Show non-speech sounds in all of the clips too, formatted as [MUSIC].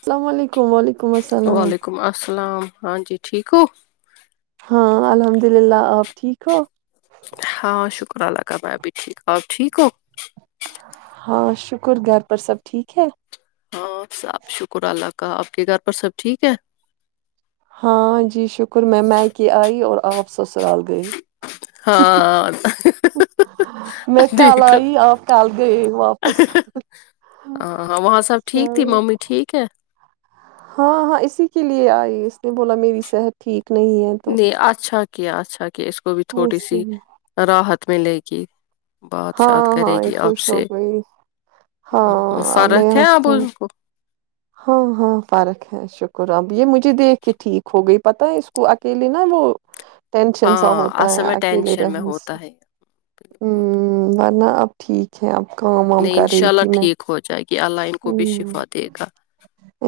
السلام علیکم وعلیکم السلام سلام ہاں جی ٹھیک ہو ہاں الحمد للہ آپ ٹھیک ہو ہاں شک [UNINTELLIGIBLE] شر اللہ کا بھب بھی ٹھیک اور ٹھیک ہو [UNINTELLIGIBLE] ہاں شکر گھر پر سب ٹھیک ہے ہاں صب شکر اللہ کہ آپ کے گھر پر سب ٹھیک ہے ہاں جی شکر میں میں کہ آئی اور آپ سس رال گئے میں کل آئی آپ کل گئے واپس چل ہاں ہاں اسی کے لیے آئی اس نے بولا میری صحت ٹھیک نہیں ہے تو جی اچھا اچھا کیا اچھا [UNINTELLIGIBLE] کہ اس کو بھی تھوڑی اسی سی لیے راحت ملے گی ہاں ہاں یہ خوش ہو گئی ہاں ا میں ہستا ہ ہاں ہاں فارق ہے شکر اب یہ مجھے دیکھ کے ٹھیک ہو گئی پتہ ہے اس کو اکیلے نا وہ ٹینشن سا ہوتا ہے اکیلے رہنے سے ہ ورنہ اب ٹھیک ہے اب کام وام کر رہی تھی میں ہ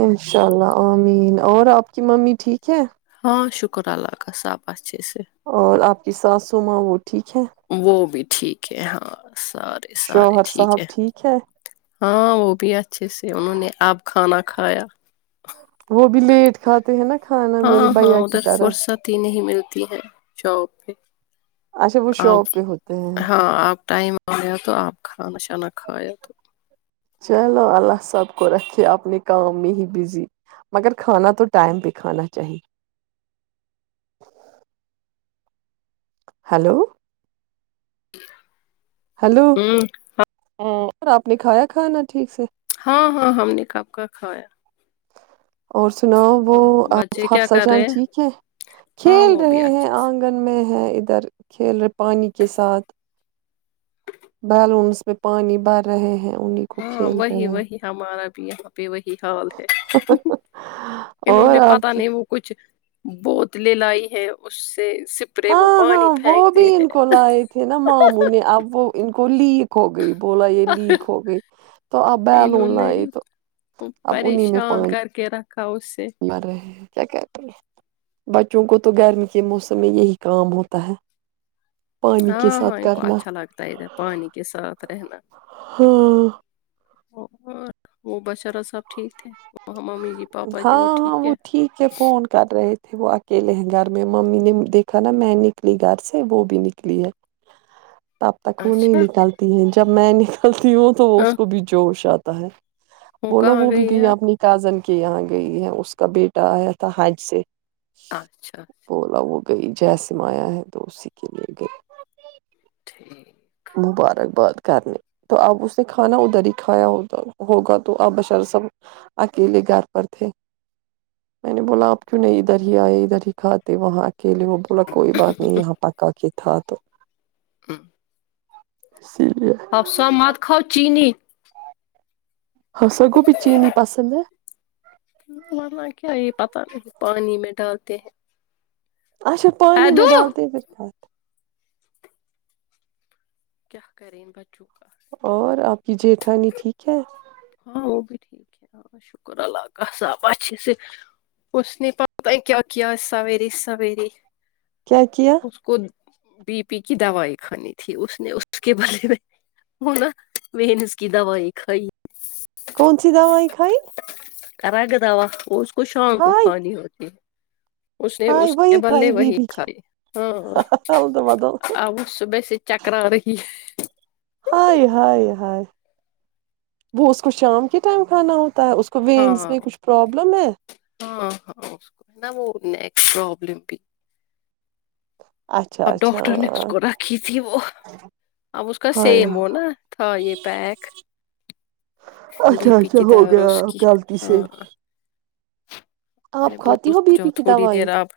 انشاء اللہ اامین اور آپ کی ممی ٹھیک ہے ہاں شکر اللہ کا صح بس اور آپ کی ساس سموٹ [UNINTELLIGIBLE] وہ بھی ٹھیک ہے ہاں سارے سارے ٹھیک ہے ہاں وہ بھی اچھے سے انہوں نے اب کھانا کھایا وہ بھی لیٹ کھاتے ہیں نا کھانا میرے ہاں ہاں بھیا کی ادھر طرح فرصت ہی نہیں ملتی ہے جااب پہ اچھا وہ آپ شاپ پہ ہوتے ہیں ہاں آپ ٹائم آ گیا تو آپ کھانا شانا کھایا تو چلو اللہ صاحب کوور یہ اپنے کا میں ہی بزی مگر کھانا تو ائم پہ کھانا چاہییں ہلو [UNINTELLIGIBLE] [INAUDIBLE] ہلو [UNINTELLIGIBLE] اور آپ نے کھایا کھانا ٹھیک سے ہاں ہاں ہم نے کپ کا کھایا اور سناؤ وہ ا حفسہ جان ٹھیک ہے کھیل رہے ہیں آنگن میں ہے ادھر کھیل رہے پانی کے ساتھ بیلونس میں پانی بھر رہے ہیں انہیں کو ہاں کھیل رہے وہی ہیں وہی ہمارا بھی یہاں پہ وہی حال ہے انہوں اور نے آپ پتا کی نہیں وہ کچھ بوتلیں لائی ہے اس ہاں ہاں وہ بھی ان کو لائے تھے نا ماموں نے اب وہ ان کو بلی ہو گئی بولا یہ لیک ہو گئی تو اپ بیلون لائی تو اب انیں میں پانی بر کیا کہتے ہیں بچوں کو تو گرمی کے موسم میں یہی کام ہوتا ہے پانی کے ہاں ہاں ساتھ ان کو کرنا اچھا لگتا ہے ادھر پانی کے ساتھ رہنا ہاں وہ بچارہ سب ٹھیک ہے وہ ہاں ہاں وہ ٹھیک ہے فون کر رہے تھے وہ اکیلے ہیں گھر میں ممی نے دیکھا نا میں نکلی گھر سے وہ بھی نکلی ہے ت اب تک وہ نہیں نکلتی ہے جب م نے ت ہوں تو وہ اس کو بھی جوش آتی تا ہے بولاو وہ بھی گئی اپنی کازن کہ یہاں گئی ہے اس کا بیٹا آیا تھا حج سے اچھا اچھا بولا وہ گئی جیسم آیا ہے تو اسی کے لیے گئی جی مبارکباد کرنے تو اب اس نے کھانا ادھر ہی کھایا ہو ہوگا تو اب بشر سب اکیلے گھر پر تھے میں نے بولا اپ کیوں نہیں ادھر ہی آئے ادھر ہی کھاتے وہاں کے لیے وہ بولا کوئی بات نہیں یہاں پکا کے تھا تو ہاں اسی لیے ہب سا مات کاؤ چینی ہ سگوپی چینی پسند ہے ما کیا یہ پتہ نہیں پانی میں ڈالتے ہیں اچھا پانیی میں ڈال تبر کات کیا کر بچوں اور آپ کی جٹھانی ٹھیک ہے ہاں وہ بھی ٹھیک ہے ہاں شکر اللہ کااساب ا صر اس نے پت کیا کیا سویری سوییر کیا کیا بی پی کی دوائ کھانی تھی اس نے اس کے بارے میں وہ نا ونس کی دوائی کھائی کون سی دوائیں کھائی کرگد اش خشاں کو ہائے کھانی ہوتی ہے اس نے ہائے اس کے وہی کھائی بلے بی وہی پی کی دھائے ہاں بدل بدل اب صبح سے چکرا رہی ہے ہائے ہائے ہائے وہ اس کو شام کے ٹائم کھانا ہوتا اس کو وینس میں کچھ پرابلم ہے نیکس پروابلم بھی اچھا اب اچھا ڈاکٹر نے اس کو رکھی تھی وہ اب اس کا ہاں سیم ہو یار نا تھا یہ پیک اچھا اچھا ہو گیا غلطی سے آپ کھاتی ہو بی جا پی کی تھوڑی دوائی دیر آپ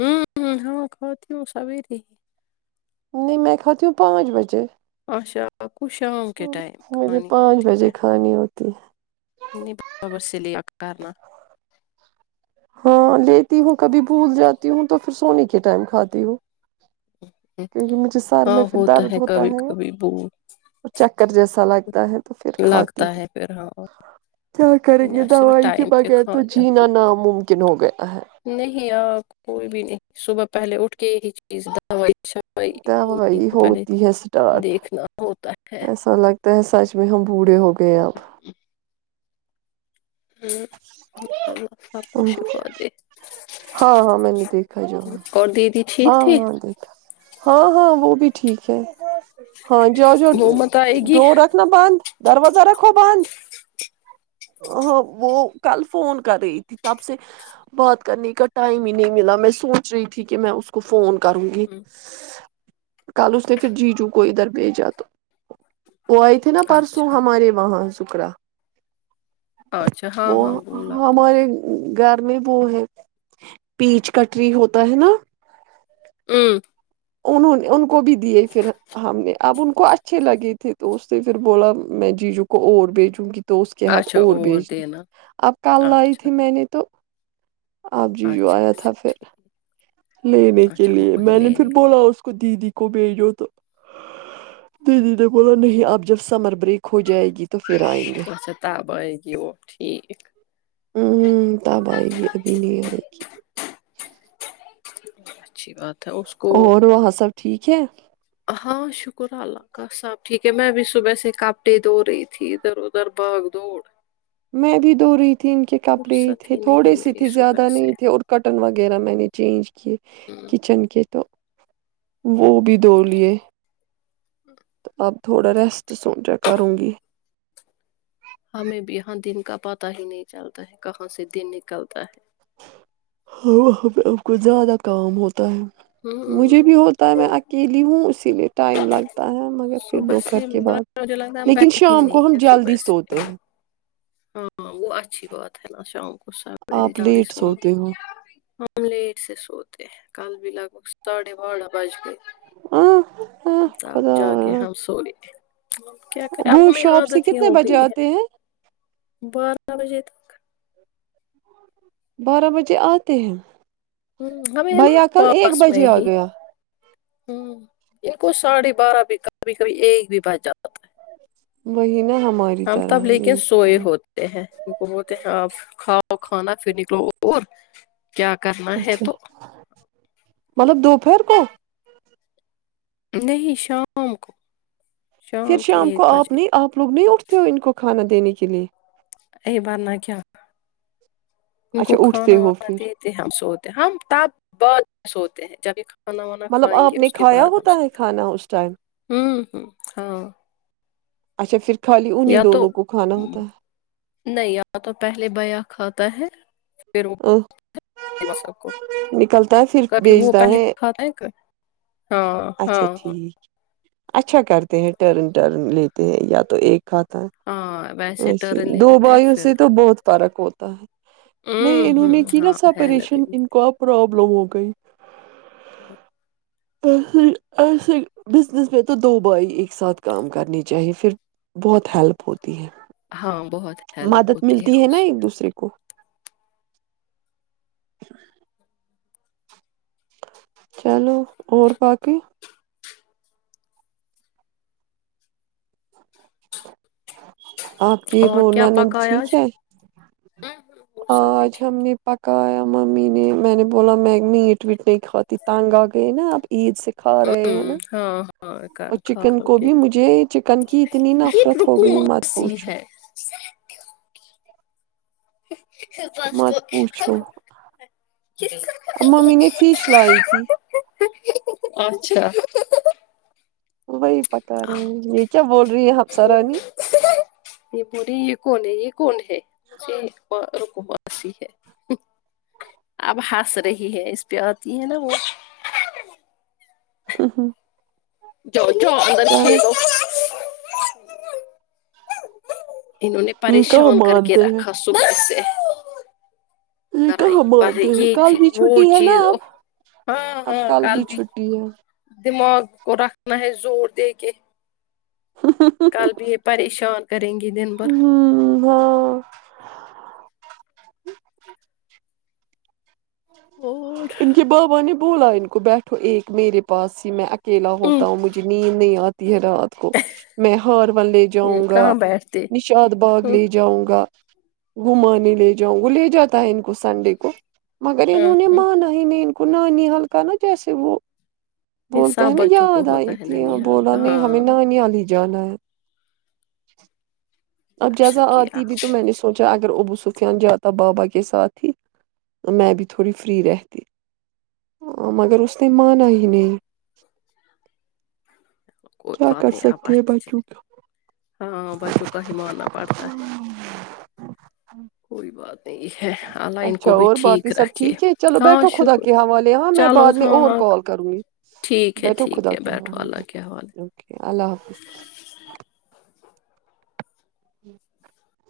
ہ ہ ہاں کھ کیوں سویریے ہی نہیں میں کاتوں پانچ بجے آشا آ کو شام کے ٹائم مجھے کھانی پانچ ہوتی بجے ہے کھانی ہوتی ہے برابر سے لیا کرنا ہاں لیتی ہوں کبھی بھول جاتی ہوں تو پھر سونے کے ٹائم کھاتی ہوں کیونکہ مجھے سر میں پھر درد ہوتا ہے وہ چکر جیسا ل ہے تو پھر کھاتی ہوں کیا کریں گے دوائی کے بغیر تو جینا ناممکن ہو گیا ہے نہیں آ کوئی بھی نہیں صبح پہلے اٹھ کے یہ چیز دوائی دوائی ے ہوتی ہے اسٹارٹ دیکھنا ہوتا ہے ایسا لگتا سچ میں ہم بوڑھے ہو گئے اب ہاں ہاں میں نے دیکھا جو ہاں ہاں دیکھا ہاں ہاں وہ بھی ٹھیک ہے ہاں جؤ جو ڈور رکھنا بند دروازہ رکھو بند وہ کل فون کر رہی تھی تب سے بات کرنے کا ٹائم ہی نہیں ملا میں سوچ رہی تھی کہ میں اس کو فون کروں گی کال اس نے پھر جی جوو کو ادھر بھیجا تو وہ آئی تھی نا پرسوں ہمارے وہاں سے شکرا وہ ہمارے گھر میں وہ ہے پیچ کٹری ہوتا ہے نا ہوں ان ان کو بھی دیے پھر ہم نے اب ان کو اچھے لگے تھے تو اس نے پھر بولا میں جیجو کو اور بھیجوں گی تو اس کے ہاتھ اور بیجنا اب کل لائی تھی میں نے تو آپ جی جو آیا تھا پھر لینے کے لیے میں نے پھر بولا اس کو کو دیدی کو بھیجو تو ت دی د کولا نہیں آپ جب سمر بریک ہو جائے گی تو پھر آئیں گے ہ تب آئے گی ابھی نہیں آئے گی ج اچھی بات اور وہاں سب ٹھیک ہے ہاں شکر اللہ کا سب ٹھیک ہے میں بھی صبح سے کپڑے دو رہی تھی ادھر ادھر باغ دوڑ میں بھی د رہی تھی ان کے کپڑے ہی تھے تھوڑے سے تھے زیادہ نہیں تھے اور کٹن وغیرہ میں نے چینج کیے کچن کے تو وہ بھی دوڑ لیے تو اب تھوڑا ریسٹ سمچا کروں گی ہمیں بھی یہاں دن کا پتا ہی نہیں چلتا ہے کہاں سے دن نکلتا ہے ہاں وہاں پہ اب کچ زیادہ کام ہوتا مجھے بھی ہوتا ہے میں اکیلی ہوں اسی لیے ائم لگ تا ہے مگر پھر دوپہر کے بعد لیکن شام کو ہم جلدی سوتے ہیں ہاں ہاں وہ اچھی بات ہے نا شام کو سویر آپ جلدی لیٹ سناو سوتے ہو ہم لیٹ سے سوتے ہیں کل بھی لگ بگ ساڑھے بھہ بج ب آہ، آہ، تب خدا جا کے ہم سوری وہ شاپ سے کتنے بجے آتے ہیں بارہ بجے تک بارہ بجے آتے ہیں ہ ہمیں ہے نا بھیا کل ایک پاس میں بجے آ ہی گیا ہ ان کو ساڑھے بارہ بھی کبھی کبھی ایک بھی بچ جاتا ہے وہی نا ہم ہم تب لیکن سوئے ہوتے ہیں کو بولتے ہیں آپ کھاؤ کھانا پھر نکلو اور اچھا مطلب دو پھر [UNINTELLIGIBLE] کو [UNINTELLIGIBLE] نہیں شام کو پھر شام کو آپ نہیں آپ لوگ نہیں اٹھتے ہو ان کو کھانا دینے کے لیے [UNINTELLIGIBLE] ایی بار نہ کیا ان کو اچھا کھانا اٹھتے ہو وانا پھر دیتے ہم سو ہم تپ بہت سوتے ہیں جبھی کھانا وانا مطلب کھائیں گے آپ نے اس کے کھایا بعد ہم ہوتا سب ہے کھانا اس ٹائم ہ ہ ہاں اچھا پھر خالی انہیں یا تو دونوں کو کھانا ہوتا ہے نہیں یا تو پہلے بیا کھاتا ہے ا پب نکلتا ہے پھر کبھی وہ بیچتا پہلے ہے کھاتا ہے ہاں اچھا ہاں ہاں ٹھیک اچھا کرتے ہیں ٹرن ٹرن لیتے ہیں یا تو ایک کھاتا ہے اھا دو بھائیوں سے تو بہت فرق ہوتا ہے نہیں انہوں نے کی نا سا پریشان ان کو پرابلم ہو گئی [INAUDIBLE] سے ایسے بزنس میں تو دو بائی ایک ساتھ کام کرنی چاہیے پھر بہت ہیلپ ہوتی ت ہے [UNINTELLIGIBLE] ہاں بہت ہیلپ مدد ہوتی ہے ملتی اس نا ایک میں دوسرے [INAUDIBLE] چلو [INAUDIBLE] اور باقی آپ وہونانند ٹھیک ہے آج ہم نے پک کایا ممی نے میں نے بولا میں میٹ ویٹ نہیں کھاتی تانگ آ گئی نا آپ عید سے کھا رہے ہیں نا اور چکن کو بھی مجھے چکن کی اتنی نفرت ہو گئی مت پوھو [INAUDIBLE] مت پوچھو ممی نے فیش لائی تھی اچھا وہی پک رہے ہیں یہ کیا بول رہی ہیں ہپسرانی یہ پورے یہ کون ہے یہ کون ہے اس رکواسی ہے اب ہنس رہی ہے اس پہ آتی ہے نا وہ ہاں [INAUDIBLE] کھوں اندر کھیلو اننہوں نے یہ کہاں پریشان کر کے مانتے ہیں رکھا سے یہ کہاں مانتے ہیں کل بھی چھٹی ہے نا اب اب کل بھی چھٹی ہے دماغ کو رکھنا ہے زور دے کے کل پریشان کریں گی دن بھر ہوں ہ [INAUDIBLE] ان کے بابا نے [UNINTELLIGIBLE] بولا ان کو بیٹھو ایک میرے پاس ہی میں اکیلا ہوتا مجھے نیند نہیں یاد ہے رات کو میں ہارون لے جاؤں گا نشاد باغ لے جاؤں گا گھمانے لے جاؤں وہ لے جاتا ہے ان کو سنڈے کو مگر انہوں نے مانا ہی م کنوانی حلقہ نا جیسے وہ بولتا ہے نا یاد آئی تھی بولا نہیں ہمیں نہ نہیں آ لی ج جانا ہے [UNINTELLIGIBLE] [INAUDIBLE] اب جزا آتی بھی تو میں نے سوچا اگر ابو سفیان جاتا بابا کے ساتھ تھی میں بھی تھوڑی فری رہتی مگر اس نے مانا ہی نہیں کوئی کیا کر بات نہیں آ سکتے ہیں ب بچوں کا ہاں بچوں کا ماننا پڑتا ہے کوئی بات [UNINTELLIGIBLE] اچھا اور باقی سب ٹھیک ہے چلو بیٹھو خدا کے حوالے ہاں میں بعد میں اور کال کروں گی بیٹھو خدا کے حالے بیٹھ اللہ حافظ [UNINTELLIGIBLE] ہی [UNINTELLIGIBLE]